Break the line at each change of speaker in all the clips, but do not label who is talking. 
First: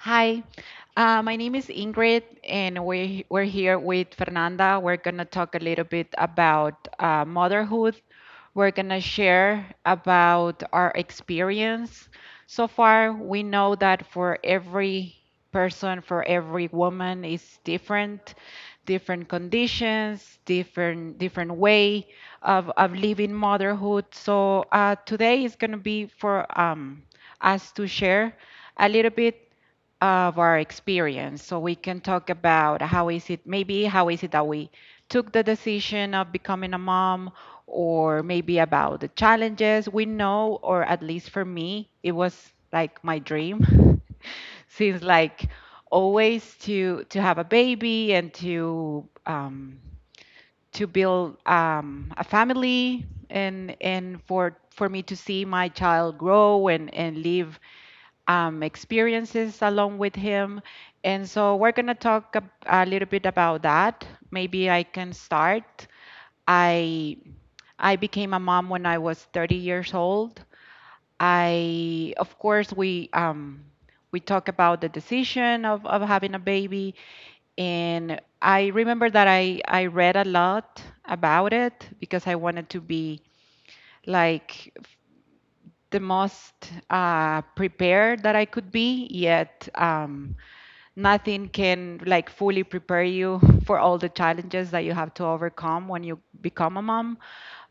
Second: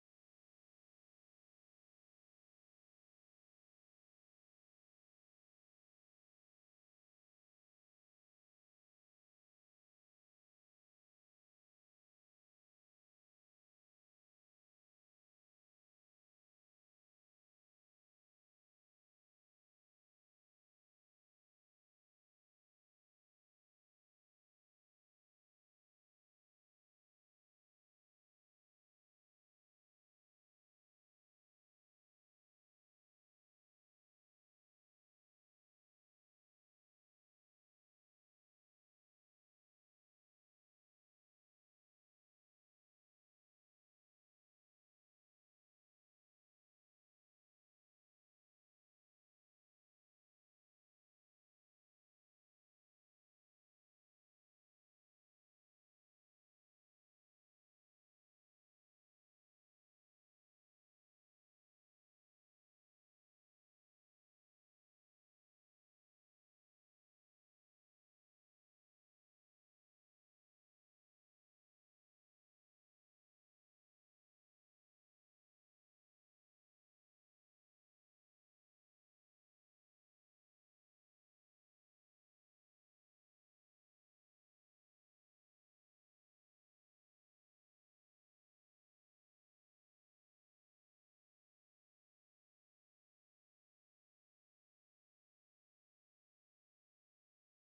Hi, my name is Ingrid, and we're here with Fernanda. We're going to talk a little bit about motherhood. We're going to share about our experience. So far, we know that for every person, for every woman, is different, different conditions, different way of living motherhood. So today is going to be for us to share a little bit of our experience so we can talk about how is it maybe how is it that we took the decision of becoming a mom or maybe about the challenges we know or at least for me it was like my dream since like always to have a baby and to build a family and and for me to see my child grow and live experiences along with him. And so we're going to talk a little bit about that. Maybe I can start. I I became a mom when I was 30 years old. I of course we talk about the decision of having a baby, and I remember that I read a lot about it because I wanted to be like the most prepared that I could be, yet nothing can like fully prepare you for all the challenges that you have to overcome when you become a mom.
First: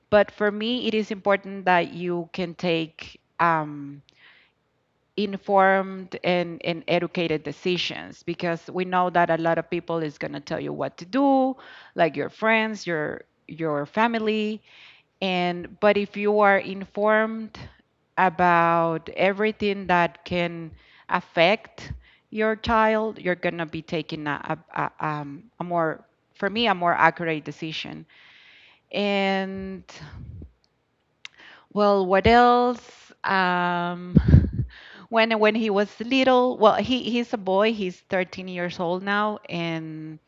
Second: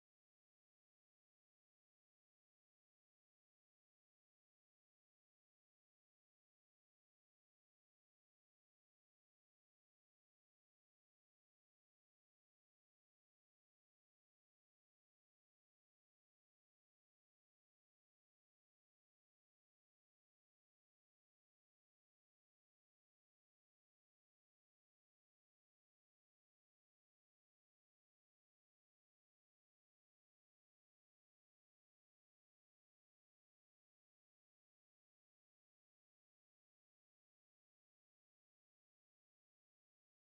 But for me it is important that you can take informed and educated decisions, because we know that a lot of people is going to tell you what to do, like your friends, your family. And but if you are informed about everything that can affect your child, you're gonna be taking a more, for me, a more accurate decision. And well, what else? Um, when he was little, well, he he's a boy. He's 13 years old now, and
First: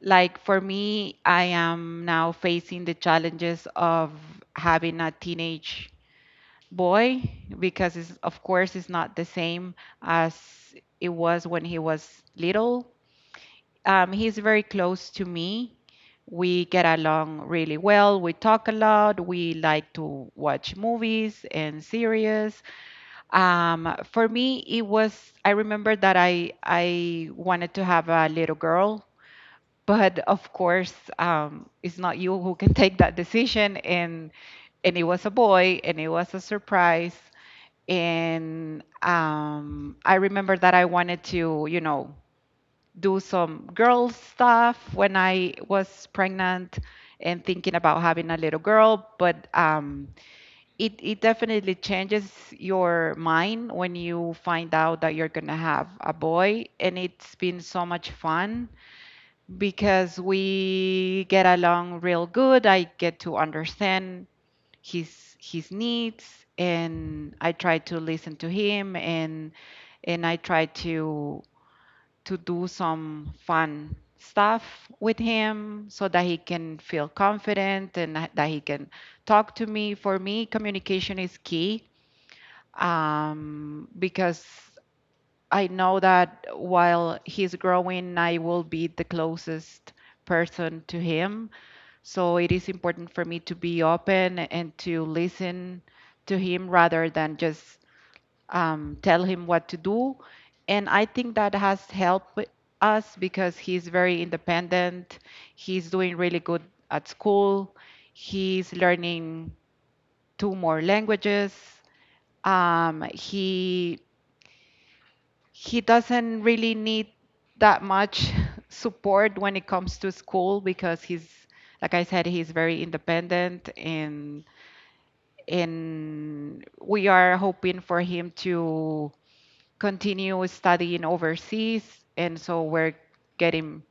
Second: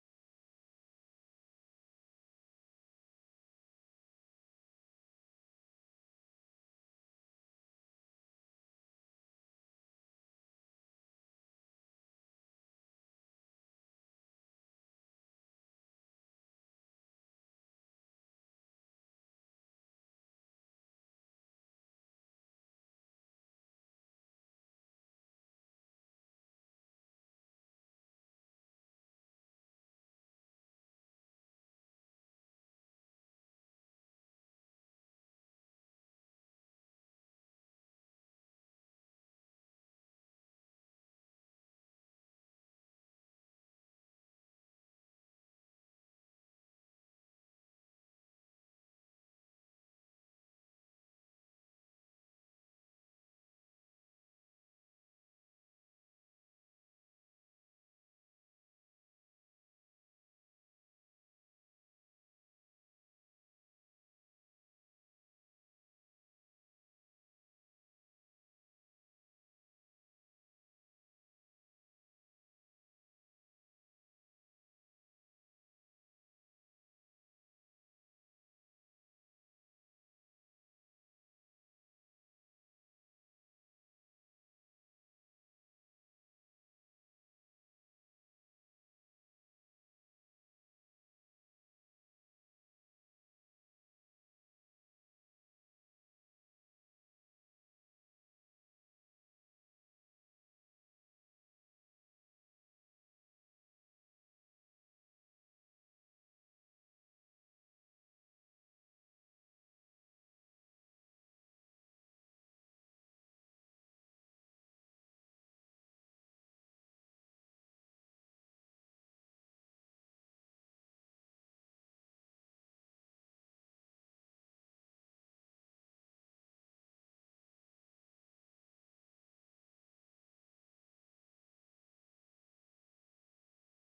like for me, I am now facing the challenges of having a teenage boy, because it's, of course it's not the same as it was when he was little. He's very close to me. We get along really well. We talk a lot. We like to watch movies and series. For me, it was, I remember that I wanted to have a little girl, but of course, it's not you who can take that decision. And it was a boy and it was a surprise, and I remember that I wanted to, you know, do some girl stuff when I was pregnant and thinking about having a little girl. But it it definitely changes your mind when you find out that you're gonna have a boy, and it's been so much fun because we get along real good. I get to understand his needs, and I try to listen to him, and I try to do some fun stuff with him so that he can feel confident and that that he can talk to me. For me, communication is key, because I know that while he's growing, I will be the closest person to him, so it is important for me to be open and to listen to him rather than just tell him what to do. And I think that has helped us because he's very independent. He's doing really good at school. He's learning two more languages. He doesn't really need that much support when it comes to school because he's like I said, he's very independent, and we are hoping for him to continue studying overseas, and so we're getting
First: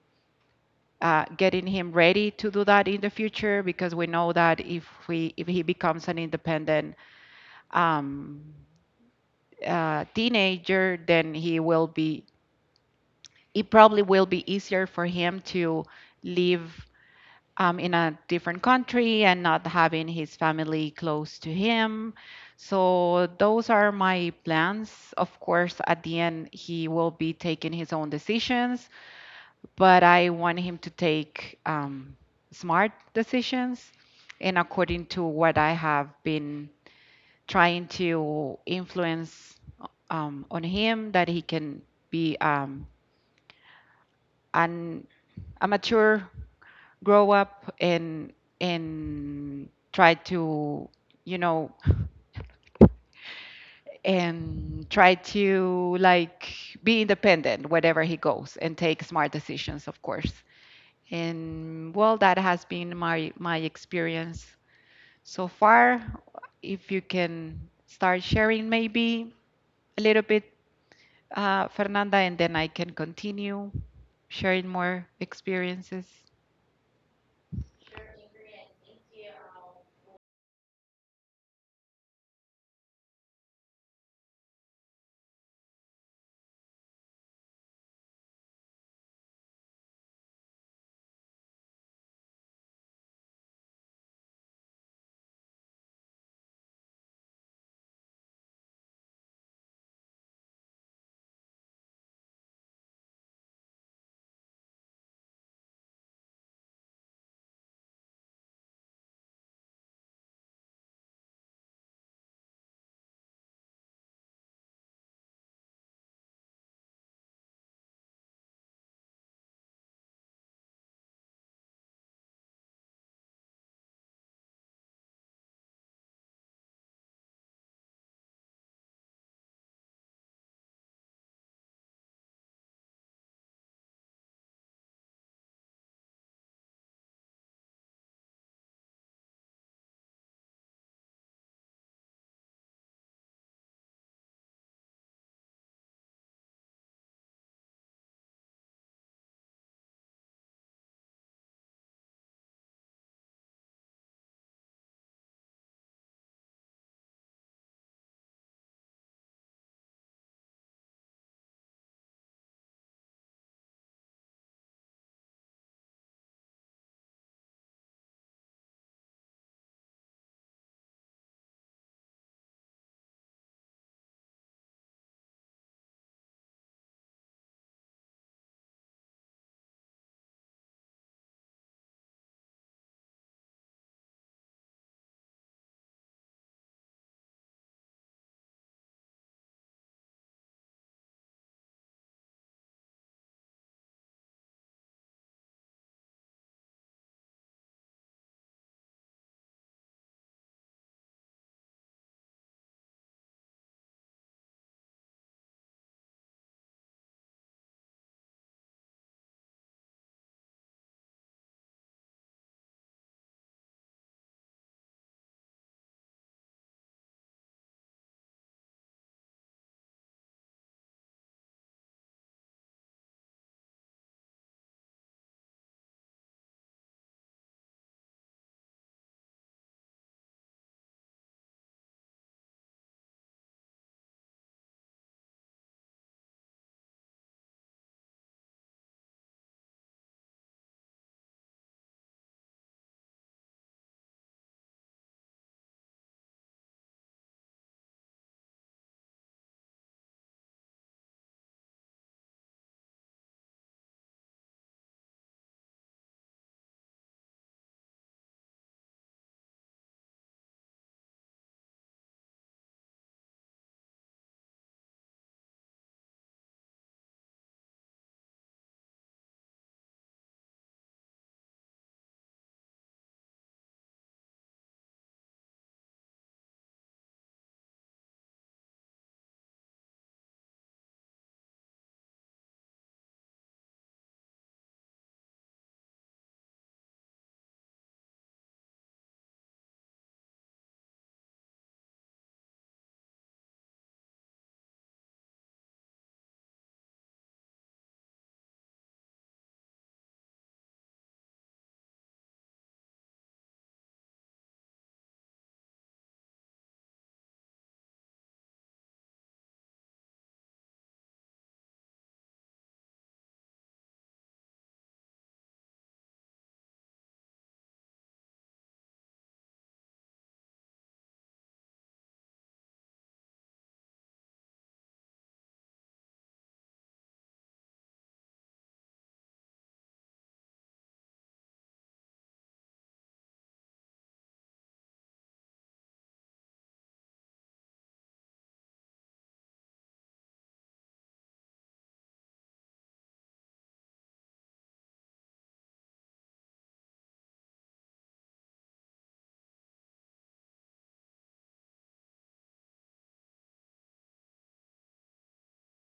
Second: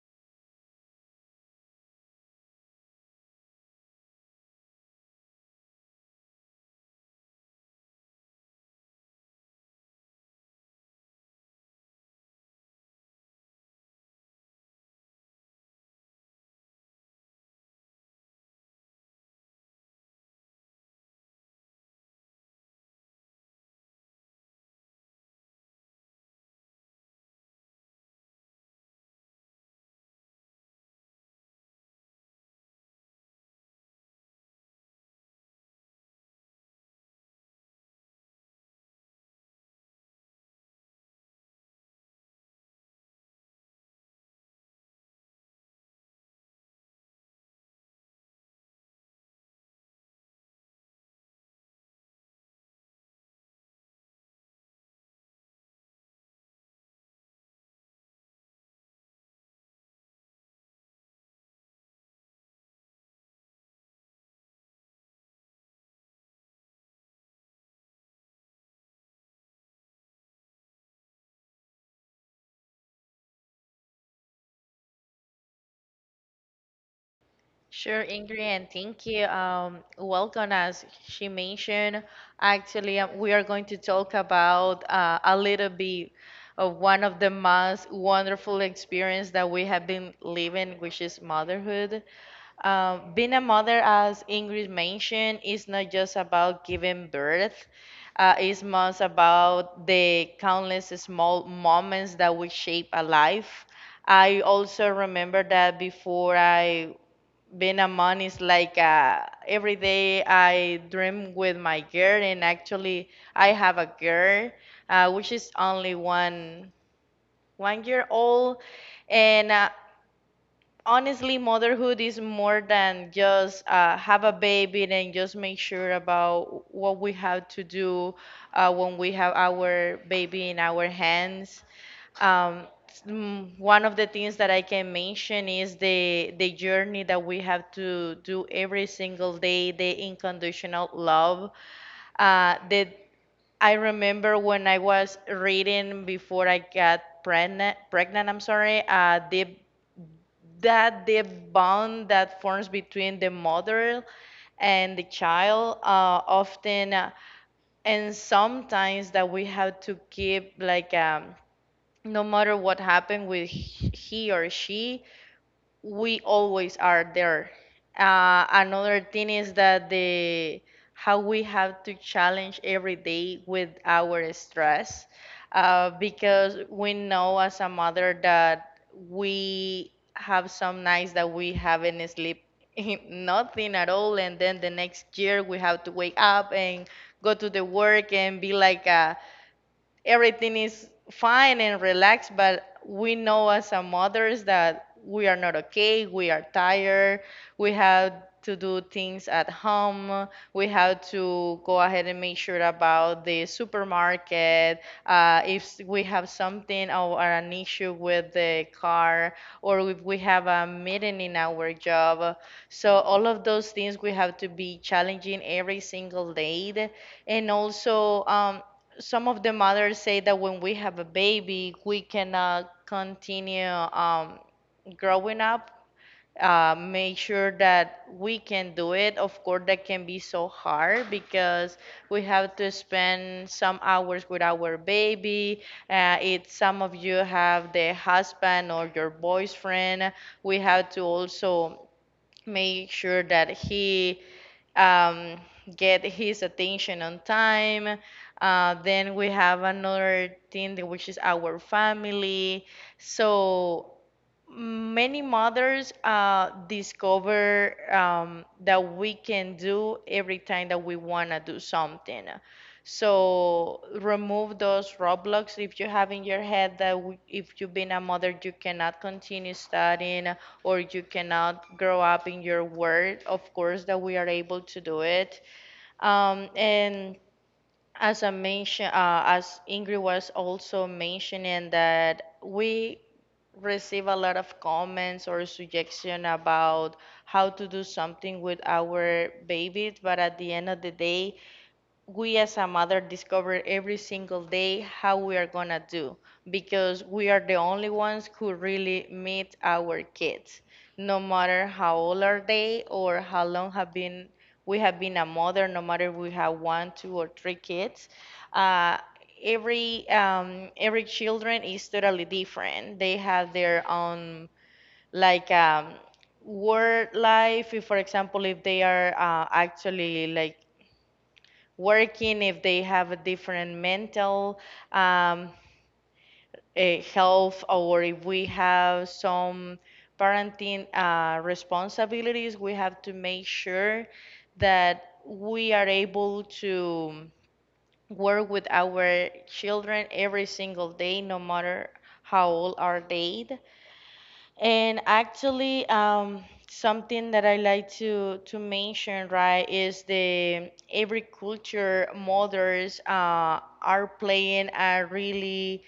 getting him ready to do that in the future, because we know that if we if he becomes an independent um, teenager, then he will be it probably will be easier for him to live in a different country and not having his family close to him. So those are my plans. Of course, at the end, he will be taking his own decisions, but I want him to take smart decisions and according to what I have been trying to influence on him, that he can be an, a mature grow up, and try to, you know, and try to like be independent wherever he goes and take smart decisions, of course. And well, that has been my experience so far. If you can start sharing, maybe a little bit, Fernanda, and then I can continue sharing more experiences.
Sure, Ingrid, and thank you. Welcome, as she mentioned. Actually, we are going to talk about a little bit of one of the most wonderful experience that we have been living, which is motherhood. Being a mother, as Ingrid mentioned, is not just about giving birth. It's most about the countless small moments that will shape a life. I also remember that before I being a mom is like every day I dream with my girl, and actually I have a girl which is only one year old, and honestly, motherhood is more than just have a baby and just make sure about what we have to do when we have our baby in our hands. Um, One of the things that I can mention is the journey that we have to do every single day, the unconditional love. The I remember when I was reading before I got pregnant. Pregnant, I'm sorry. The bond that forms between the mother and the child often, and sometimes that we have to keep like, no matter what happened with he or she, we always are there. Another thing is that the how we have to challenge every day with our stress, because we know as a mother that we have some nights that we haven't sleep nothing at all, and then the next year we have to wake up and go to the work and be like a everything is fine and relaxed, but we know as a mothers that we are not okay, we are tired, we have to do things at home, we have to go ahead and make sure about the supermarket, if we have something or an issue with the car, or if we have a meeting in our job. So all of those things we have to be challenging every single day. And also, some of the mothers say that when we have a baby, we cannot continue growing up. Make sure that we can do it. Of course, that can be so hard because we have to spend some hours with our baby. It some of you have the husband or your boyfriend. We have to also make sure that he, um, get his attention on time. Then we have another thing that- which is our family. So many mothers discover, that we can do every time that we want to do something. So remove those roadblocks if you have in your head that w- if you've been a mother, you cannot continue studying or you cannot grow up in your world. Of course, that we are able to do it. And as I mentioned, as Ingrid was also mentioning that we receive a lot of comments or suggestion about how to do something with our babies, but at the end of the day, we as a mother discover every single day how we are gonna do because we are the only ones who really meet our kids, no matter how old are they or how long have been we have been a mother, no matter we have one, two, or three kids. uh, every children is totally different. They have their own like, work life if, for example, if they are actually like working, if they have a different mental, um, health, or if we have some parenting responsibilities, we have to make sure that we are able to work with our children every single day, no matter how old are they. And actually, something that I like to mention, right, is the every culture mothers are playing a really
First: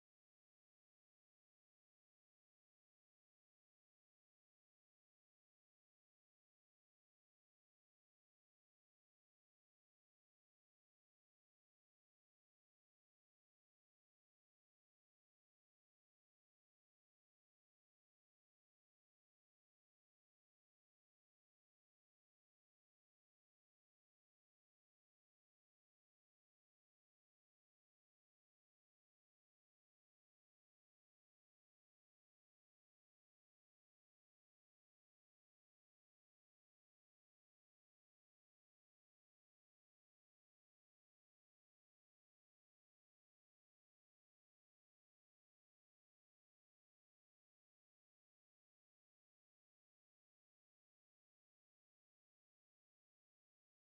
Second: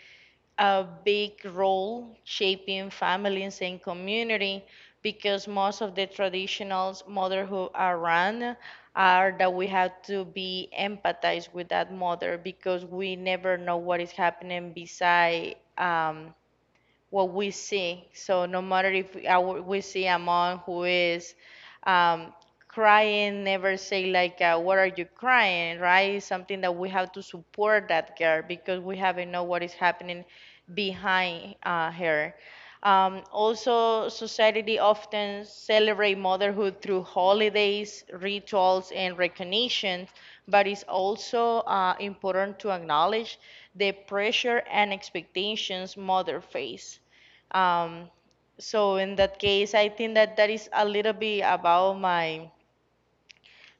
a big role shaping families and community, because most of the traditional motherhood around are that we have to be empathized with that mother because we never know what is happening beside, what we see. So no matter if our, we see a mom who is, um, crying, never say like, "What are you crying?" Right? It's something that we have to support that girl because we haven't know what is happening behind her. Also, society often celebrate motherhood through holidays, rituals, and recognitions, but it's also important to acknowledge the pressure and expectations mother face. Um, so in that case, I think that that is a little bit about my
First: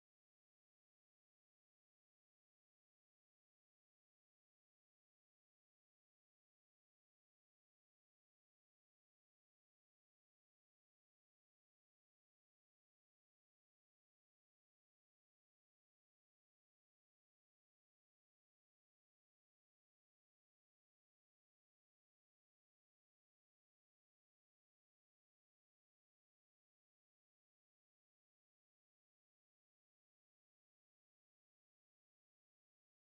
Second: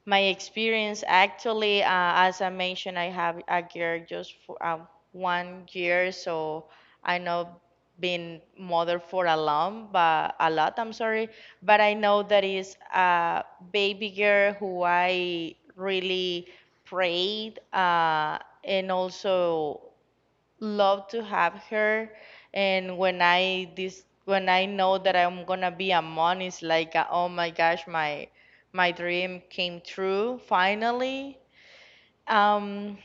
my experience. Actually, as I mentioned, I have a girl just for, 1 year, so I know being mother for a long, but a lot. I'm sorry, but I know that is a baby girl who I really prayed, and also love to have her. And when I this when I know that I'm gonna be a mom, it's like oh my gosh, my dream came true finally. um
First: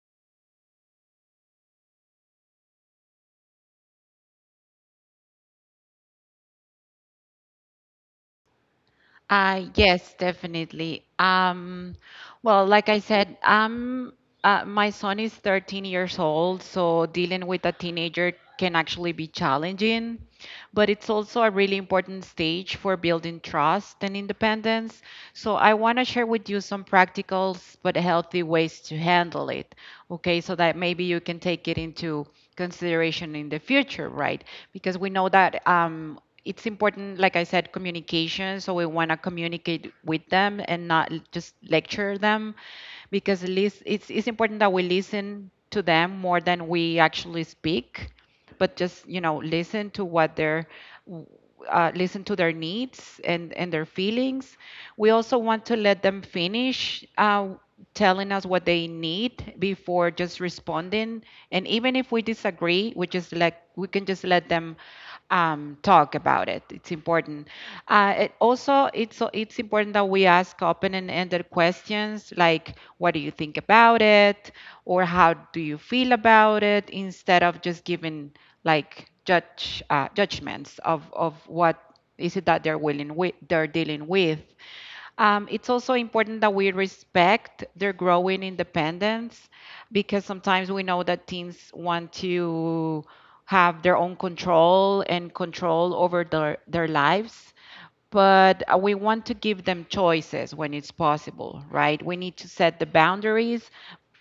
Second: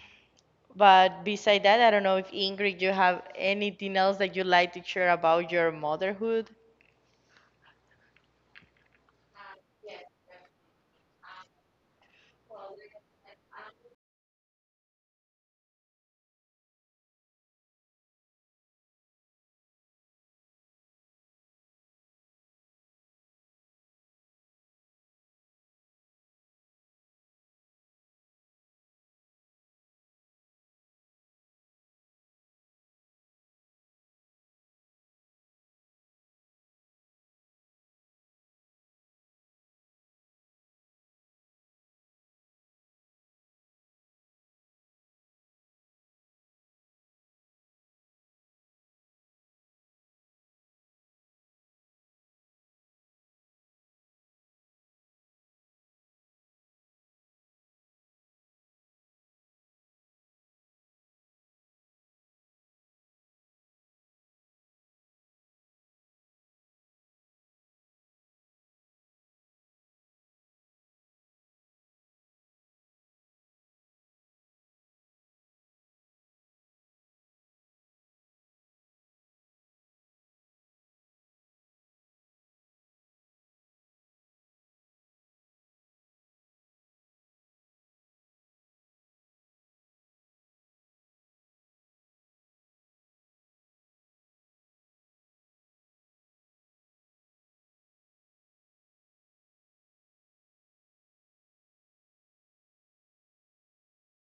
but beside that, I don't know if Ingrid you have anything else that you like to share about your motherhood.
Yes, definitely. Well, like I said, my son is 13 years old, so dealing with a teenager can actually be challenging, but it's also a really important stage for building trust and independence. So I want to share with you some practical but healthy ways to handle it, okay, so that maybe you can take it into consideration in the future, right? Because we know that it's important, like I said, communication. So we want to communicate with them and not just lecture them, because at least it's important that we listen to them more than we actually speak, but just, you know, listen to what w- listen to their needs and their feelings. We also want to let them finish telling us what they need before just responding. And even if we disagree, we just let, we can just let them talk about it. It's important. It also, it's important that we ask open-ended questions like, "What do you think about it?" or "How do you feel about it?" instead of just giving like judge judgments of what is it that they're willing with they're dealing with. It's also important that we respect their growing independence, because sometimes we know that teens want to have their own control and control over their lives, but we want to give them choices when it's possible, right? We need to set the boundaries,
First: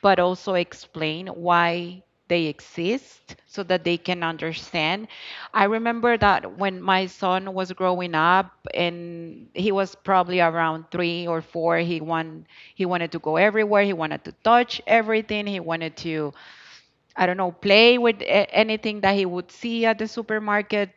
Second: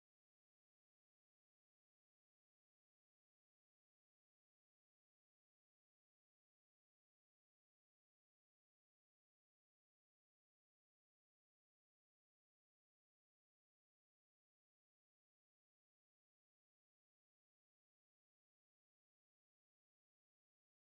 but also explain why they exist so that they can understand. I remember that when my son was growing up and he was probably around 3 or 4, he wanted to go everywhere, he wanted to touch everything, he wanted to I don't know, play with anything that he would see at the supermarket.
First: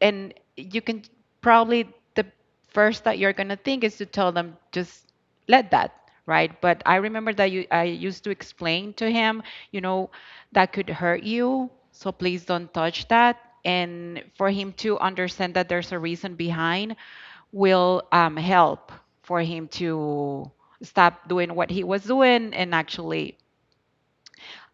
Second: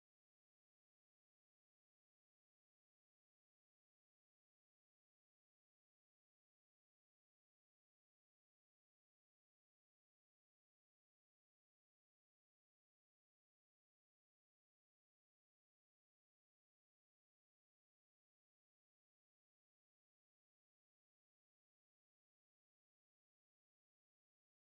And you can probably, the first that you're going to think is to tell them, just let that, right? But I remember that I used to explain to him, you know, that could hurt you. So please don't touch that. And for him to understand that there's a reason behind will help for him to stop doing what he was doing and actually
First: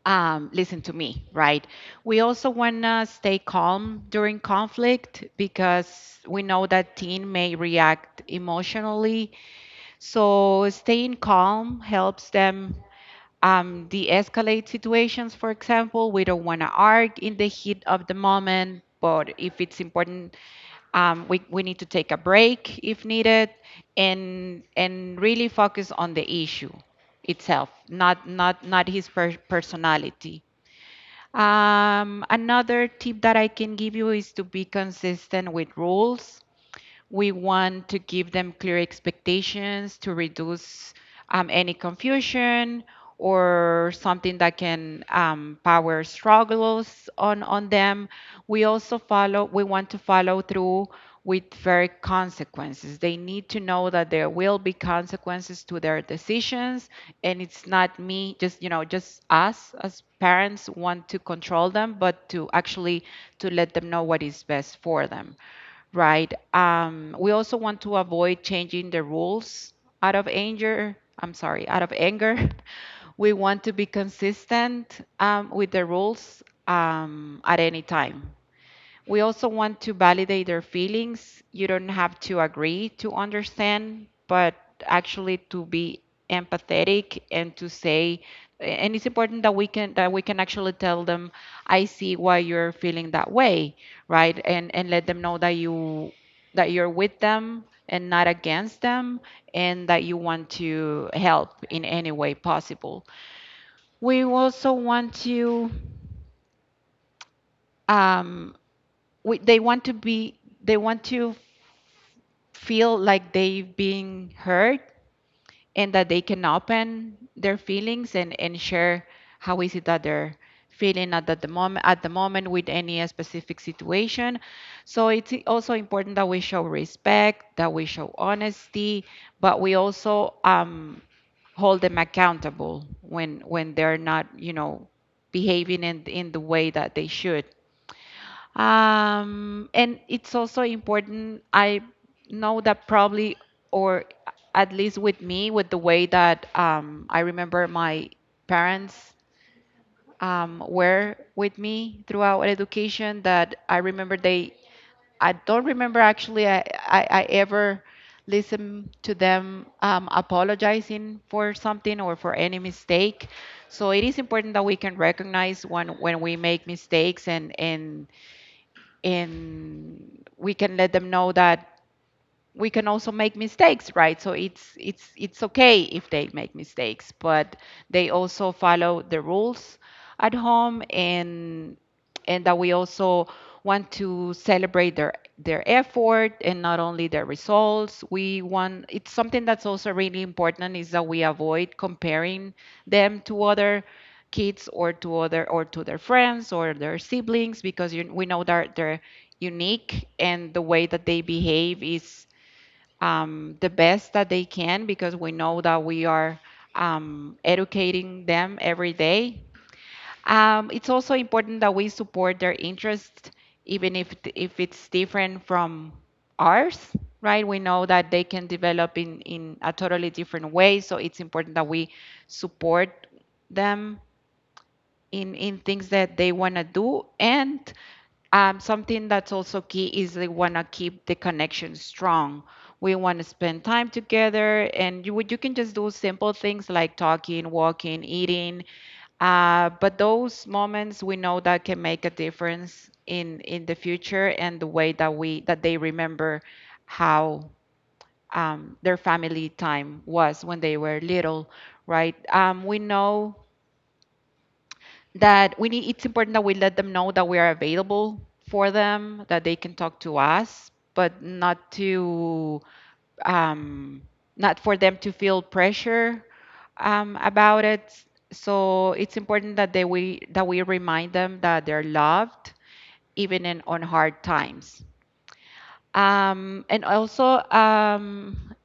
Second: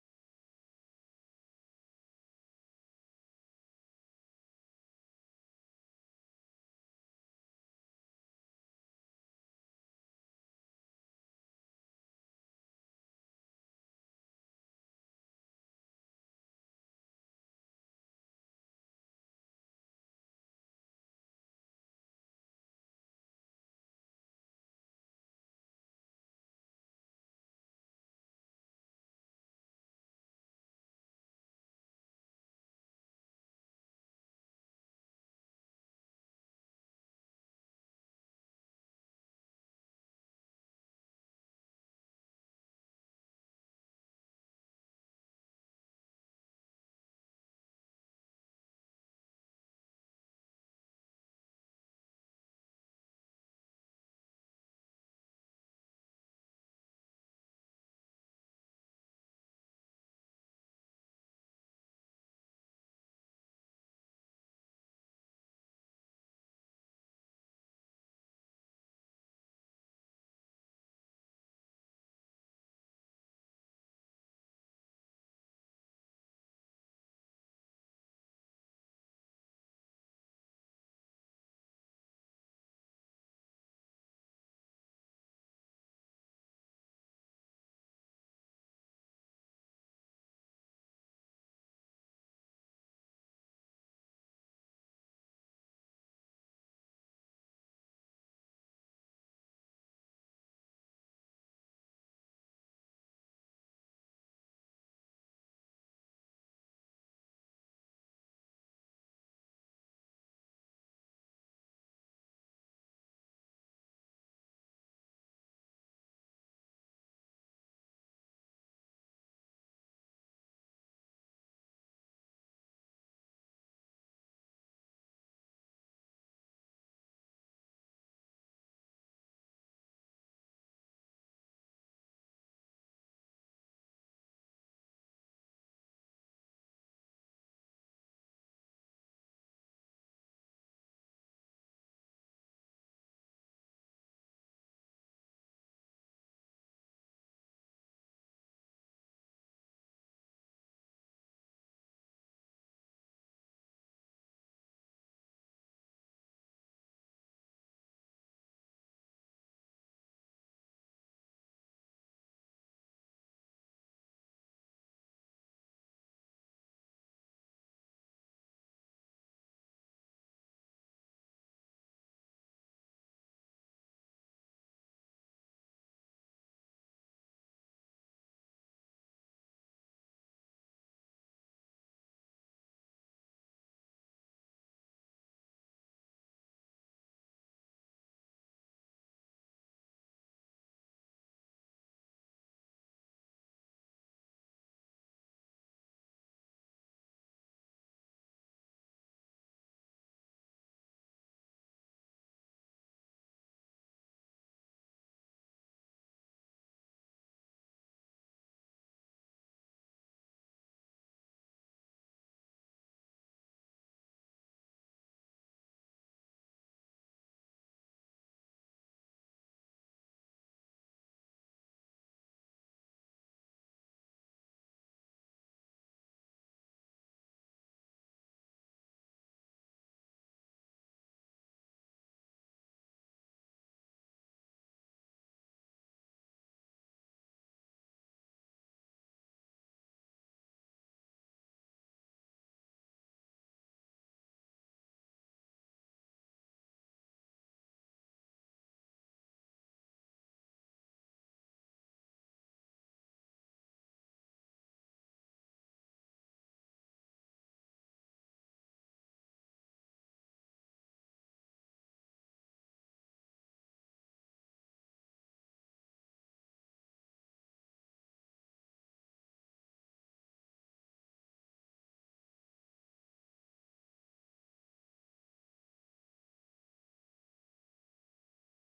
listen to me, right? We also want to stay calm during conflict, because we know that teen may react emotionally. So staying calm helps them de-escalate situations. For example, we don't want to argue in the heat of the moment, but if it's important, we need to take a break if needed, and really focus on the issue itself, not not his personality. Another tip that I can give you is to be consistent with rules. We want to give them clear expectations to reduce any confusion or something that can power struggles on them. We also follow, we want to follow through with very consequences. They need to know that there will be consequences to their decisions, and it's not me just you know just us as parents want to control them, but to actually to let them know what is best for them. Right. We also want to avoid changing the rules out of anger. I'm sorry, out of anger. We want to be consistent with the rules at any time. We also want to validate their feelings. You don't have to agree to understand, but actually to be empathetic and to say and it's important that we can actually tell them I see why you're feeling that way, right? And let them know that you that you're with them and not against them, and that you want to help in any way possible. We also want to um, they want to feel like they've been heard, and that they can open their feelings and share how is it that they're feeling at the moment at the moment with any specific situation. So it's also important that we show respect, that we show honesty, but we also hold them accountable when they're not you know behaving in the way that they should. And it's also important. I know that probably, or at least with me, with the way that I remember my parents were with me throughout education, that I remember I don't remember actually I ever listened to them apologizing for something or for any mistake. So it is important that we can recognize when we make mistakes and we can let them know that we can also make mistakes, right? So it's okay if they make mistakes, but they also follow the rules at home, and that we also want to celebrate their effort and not only their results. We want, it's something that's also really important, is that we avoid comparing them to other kids, or to other, or to their friends or their siblings, because we know that they're unique, and the way that they behave is the best that they can, because we know that we are educating them every day. It's also important that we support their interest, even if it's different from ours, right? We know that they can develop in a totally different way, so it's important that we support them in things that they want to do. And something that's also key is they want to keep the connection strong. We want to spend time together, and you can just do simple things like talking, walking, eating. But those moments, we know, that can make a difference in the future and the way that we that they remember how their family time was when they were little, right? We know that we need, it's important that we let them know that we are available for them, that they can talk to us, but not to um, not for them to feel pressure about it. So it's important that they we that we remind them that they're loved, even in on hard times. And also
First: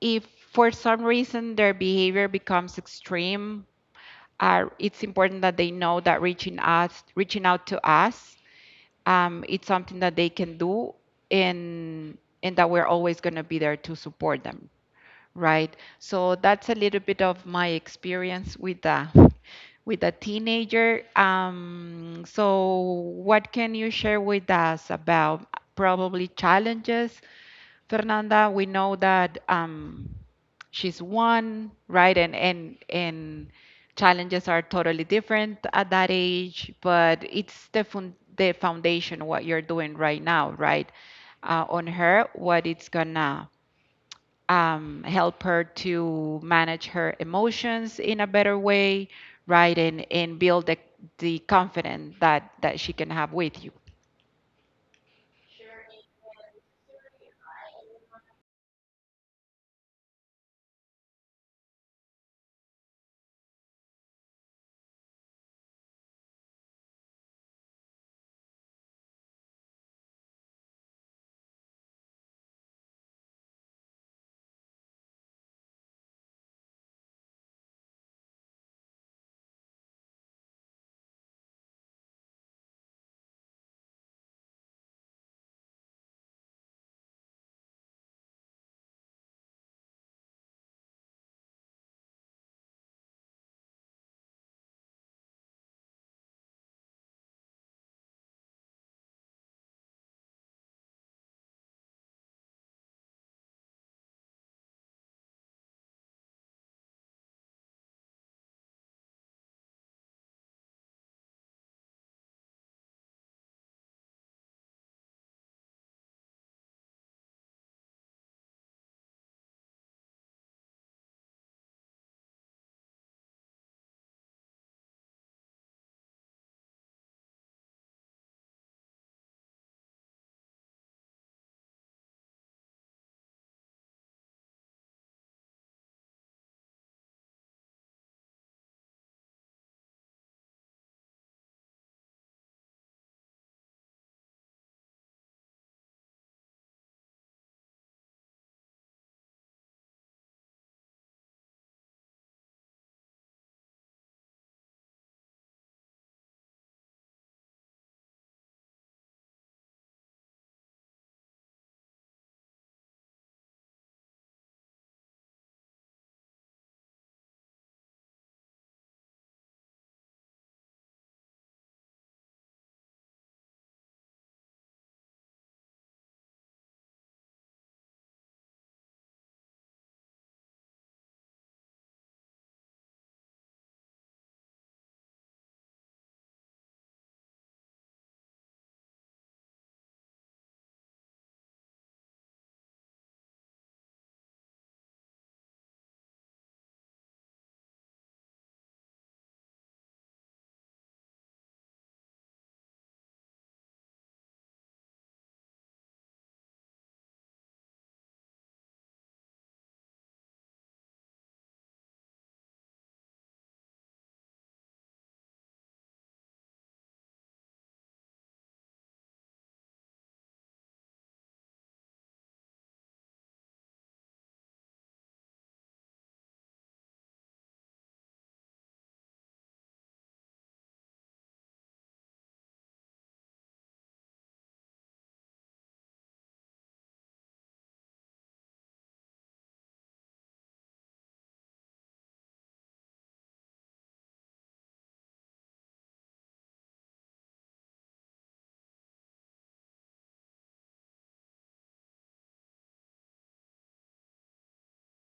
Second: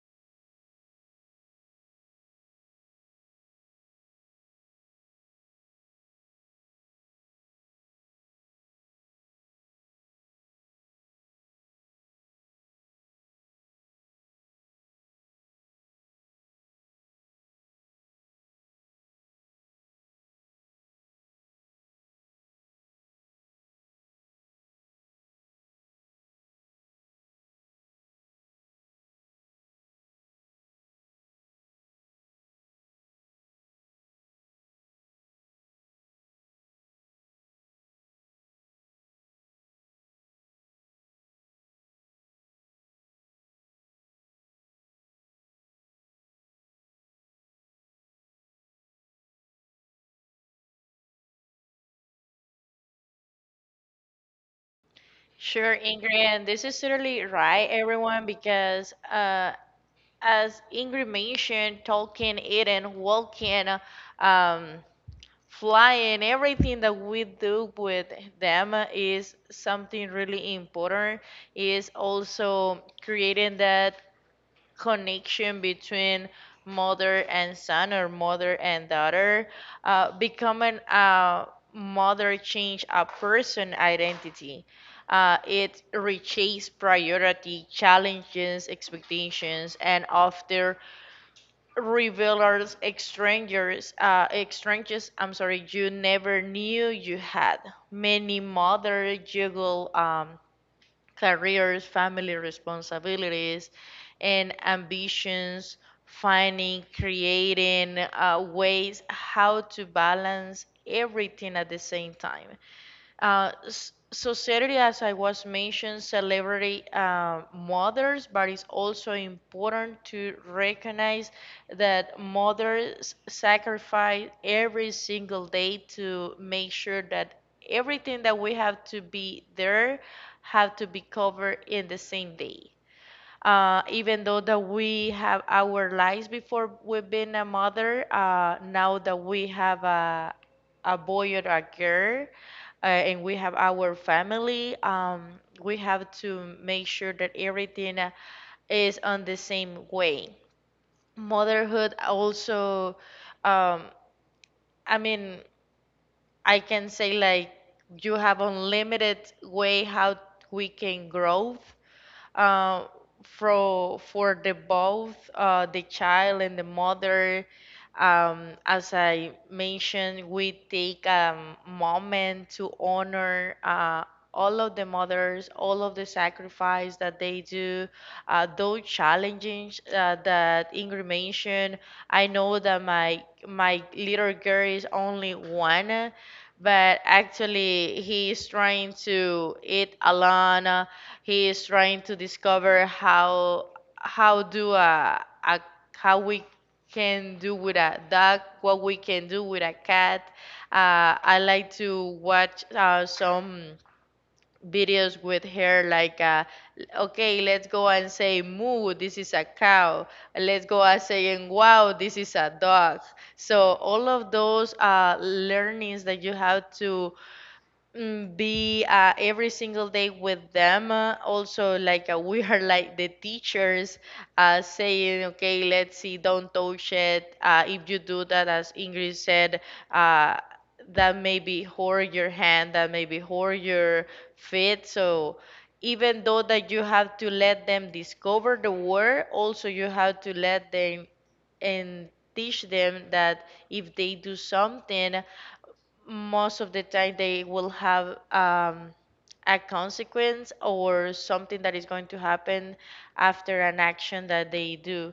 if for some reason their behavior becomes extreme, are it's important that they know that reaching out to us it's something that they can do, and and that we're always going to be there to support them, right? So that's a little bit of my experience with the with a teenager. So what can you share with us about probably challenges, Fernanda? We know that she's one, right? And challenges are totally different at that age, but it's the foundation, what you're doing right now, right? On her, what it's gonna help her to manage her emotions in a better way, right? And build the confidence that she can have with you.
Sure, Ingrid, and this is totally right, everyone, because as Ingrid mentioned, talking, eating, walking, um, flying, everything that we do with them is something really important, is also creating that connection between mother and son or mother and daughter. Becoming a mother change a person identity. It reshapes priority challenges expectations and often revelers, strangers, strangers. I'm sorry, you never knew you had. Many mothers juggle, careers, family responsibilities, and ambitions, finding, creating ways how to balance everything at the same time. Society, as I was mentioned, celebrate mothers, but it's also important to recognize that mothers sacrifice every single day to make sure that everything that we have to be there have to be covered in the same day. Even though that we have our lives before we've been a mother, now that we have a boy or a girl, and we have our family, we have to make sure that everything is on the same way. Motherhood also, um, I mean, I can say like you have unlimited way how we can grow, uh, for for the both the child and the mother. As I mentioned, we take a moment to honor all of the mothers, all of the sacrifice that they do, those challenges that Ingrid mentioned. I know that my little girl is only one, but actually he is trying to eat alone. He is trying to discover how do a how we can do with a dog, what we can do with a cat. I like to watch some videos with her, like, okay, let's go and say moo, this is a cow. Let's go and saying wow, this is a dog. So all of those learnings that you have to, be every single day with them. Also, like, we are like the teachers saying, okay, let's see, don't touch it. If you do that, as Ingrid said, uh, that may be hurt your hand, that may be hurt your feet. So even though that you have to let them discover the world, also you have to let them and teach them that if they do something most of the time they will have, a consequence or something that is going to happen after an action that they do.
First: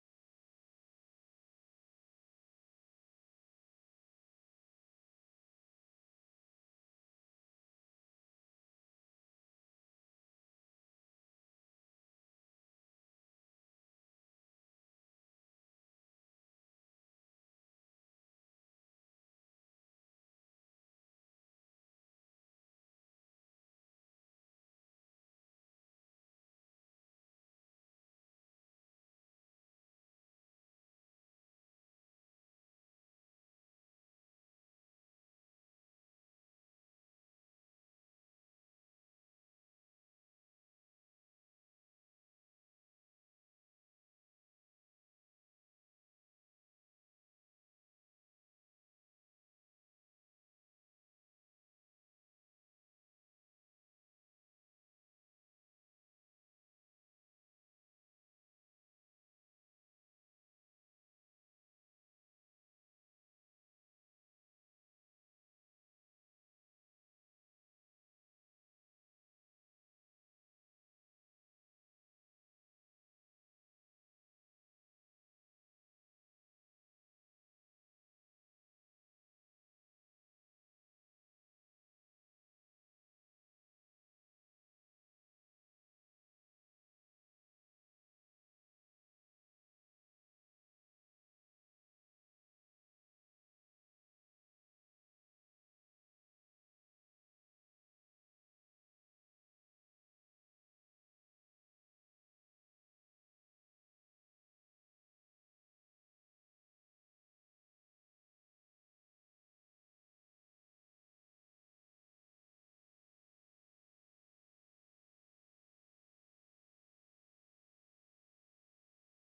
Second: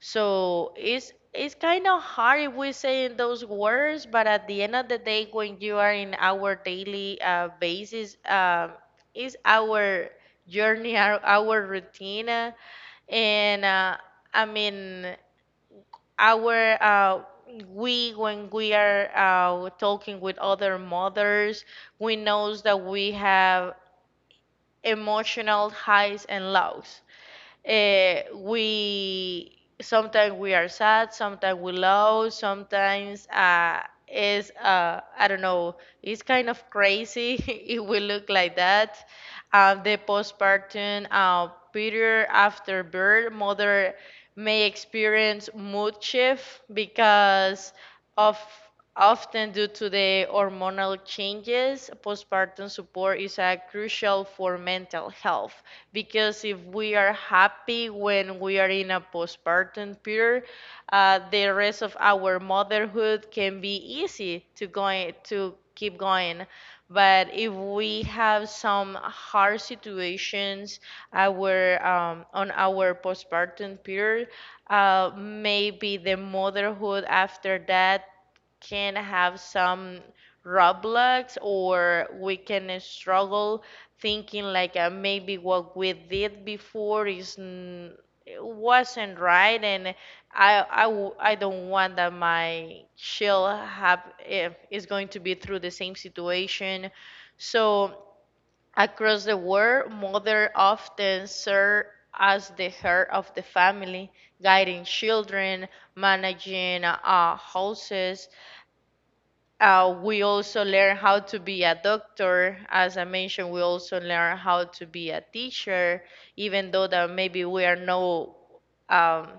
So it's kind of hard if we say in those words, but at the end of the day, when you are in our daily basis, is our journey, our routine, and I mean our, we when we are talking with other mothers, we knows that we have emotional highs and lows. We sometimes we are sad, sometimes we low, sometimes is I don't know, it's kind of crazy. If we look like that, the postpartum period after birth, mother may experience mood shift because of often due to the hormonal changes. Postpartum support is crucial for mental health because if we are happy when we are in a postpartum period, the rest of our motherhood can be easy to going to keep going. But if we have some hard situations our, on our postpartum period, maybe the motherhood after that can have some roadblocks or we can struggle thinking like, maybe what we did before wasn't right, and I don't want that my she have if is going to be through the same situation. So across the world, mother often serve as the heart of the family, guiding children, managing houses. We also learn how to be a doctor. As I mentioned, we also learn how to be a teacher, even though that maybe we are no, um,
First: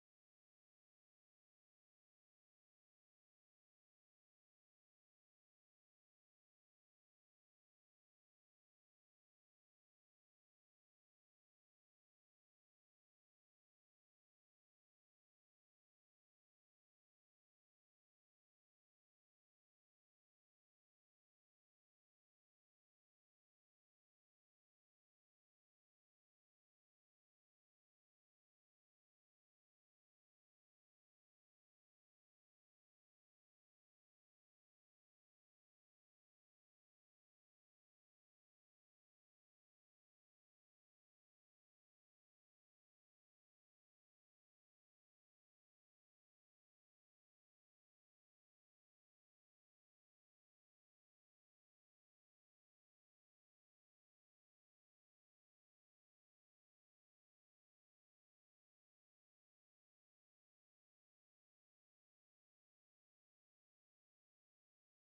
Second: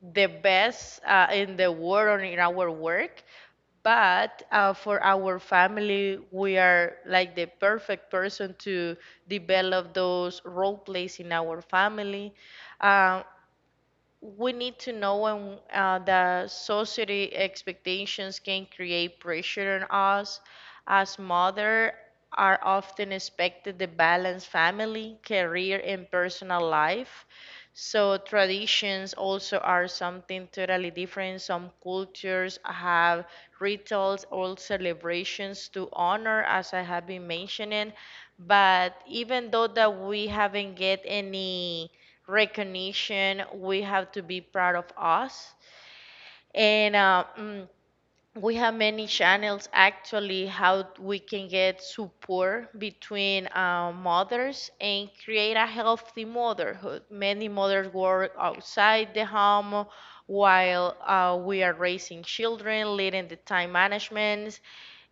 the best in the world or in our work, but for our family we are like the perfect person to develop those role plays in our family. Um, we need to know when the society expectations can create pressure on us. As mother, are often expected to balance family, career, and personal life. So traditions also are something totally different. Some cultures have rituals or celebrations to honor, as I have been mentioning. But even though that we haven't get any recognition. We have to be proud of us. And we have many channels actually how we can get support between mothers and create a healthy motherhood. Many mothers work outside the home while we are raising children, leading the time management,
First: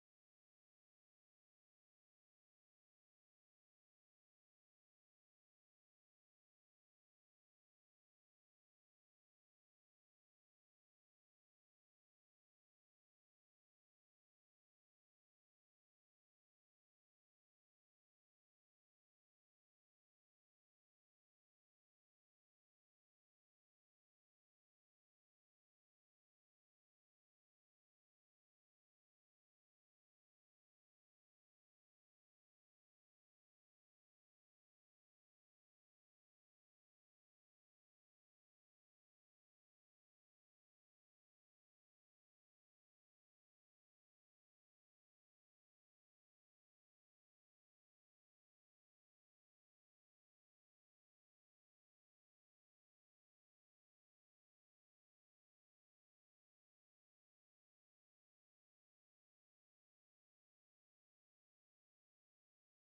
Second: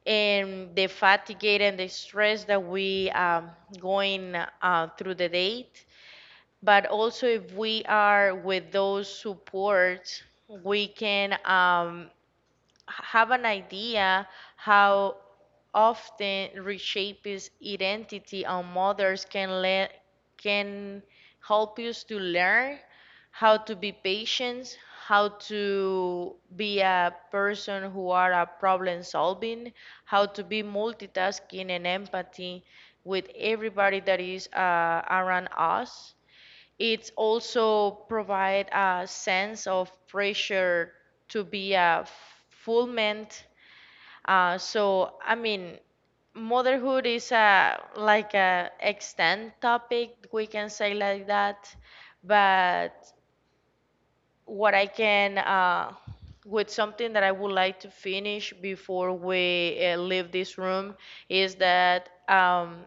and the fatigue and the stress that we, going through the day, but also if we are with those supports, we can, have an idea how often reshape his identity on mothers can let can help us to learn how to be patient, how to be a person who are a problem solving, how to be multitasking and empathy with everybody that is around us. It also provide a sense of pressure to be a fulfillment. Uh, so I mean, Motherhood is a like a extend topic, we can say like that. But what I can with something that I would like to finish before we leave this room is that,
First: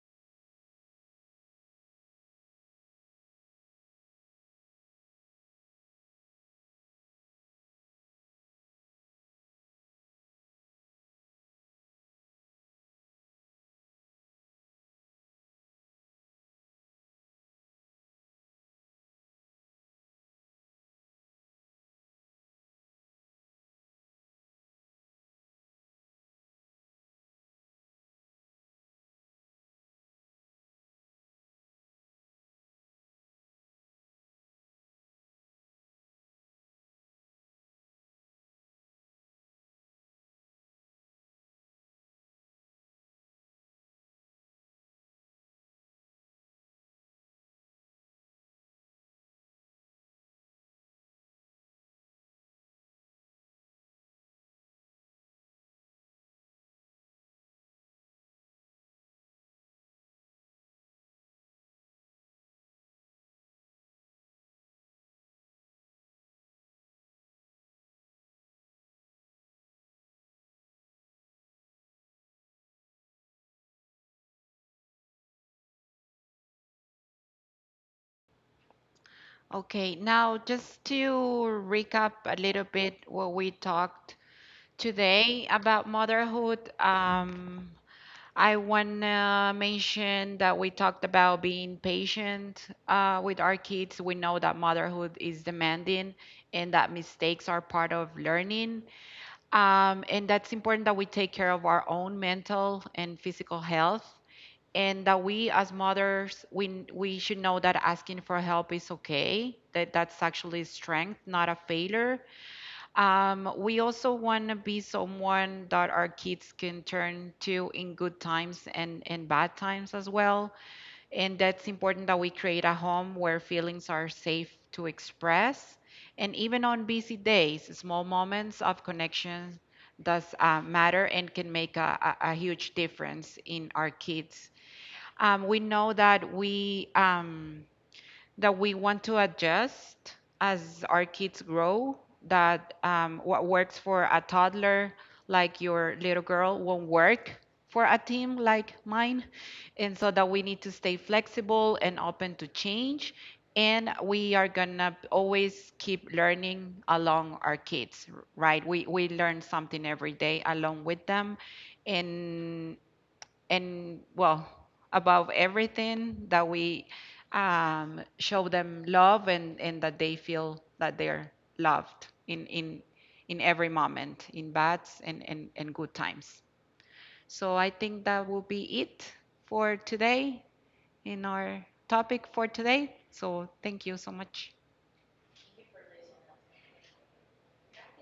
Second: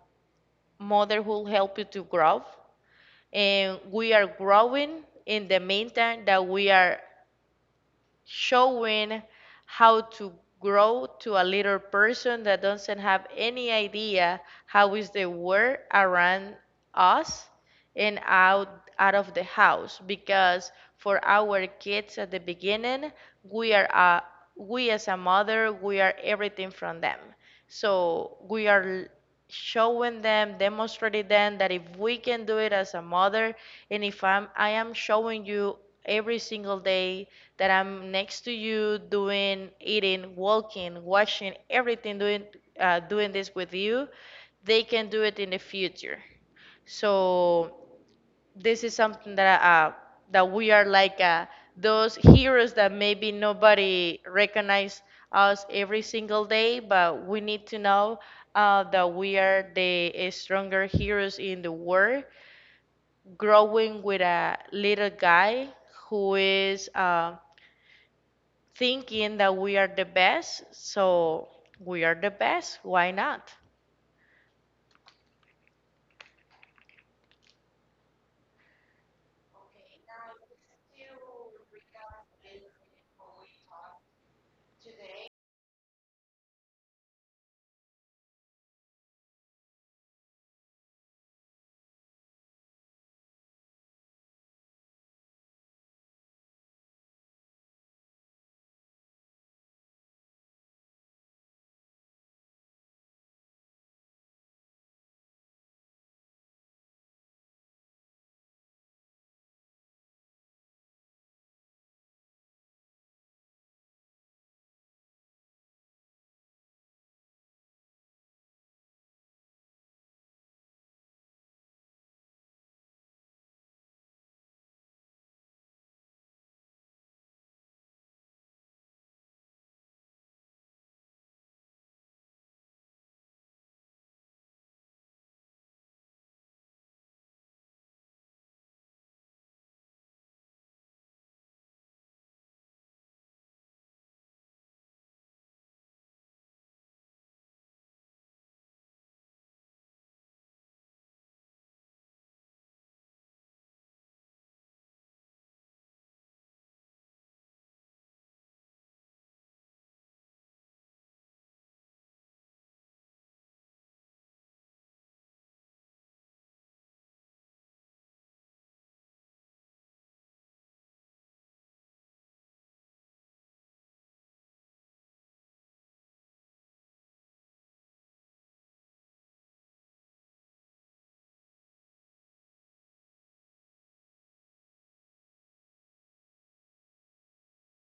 motherhood help you to grow, and we are growing in the meantime that we are showing how to grow to a little person that doesn't have any idea how is the world around us and out of the house, because for our kids at the beginning we are we as a mother we are everything from them. So we are showing them, demonstrating them that if we can do it as a mother, and if I'm, I am showing you every single day that I'm next to you, doing, eating, walking, washing everything, doing, doing this with you, they can do it in the future. So this is something that that we are like, those heroes that maybe nobody recognize us every single day, but we need to know that we are the stronger heroes in the world. Growing with a little guy who is thinking that we are the best, so we are the best. Why not?
Okay, now just to recap a little bit what we talked today about motherhood. I want to mention that we talked about being patient with our kids. We know that motherhood is demanding and that mistakes are part of learning. And that's important that we take care of our own mental and physical health. And that we, as mothers, we should know that asking for help is okay, that that's actually strength, not a failure. We also want to be someone that our kids can turn to in good times and bad times as well. And that's important that we create a home where feelings are safe to express. And even on busy days, small moments of connection does matter and can make a huge difference in our kids. We know that we want to adjust as our kids grow, that what works for a toddler like your little girl won't work for a team like mine. And so that we need to stay flexible and open to change. And we are gonna always keep learning along our kids, right? We learn something every day along with them. And and well, above everything, that we show them love, and that they feel that they're loved in every moment, in bad and good times. So I think that will be it for today in our topic for today. So thank you so much.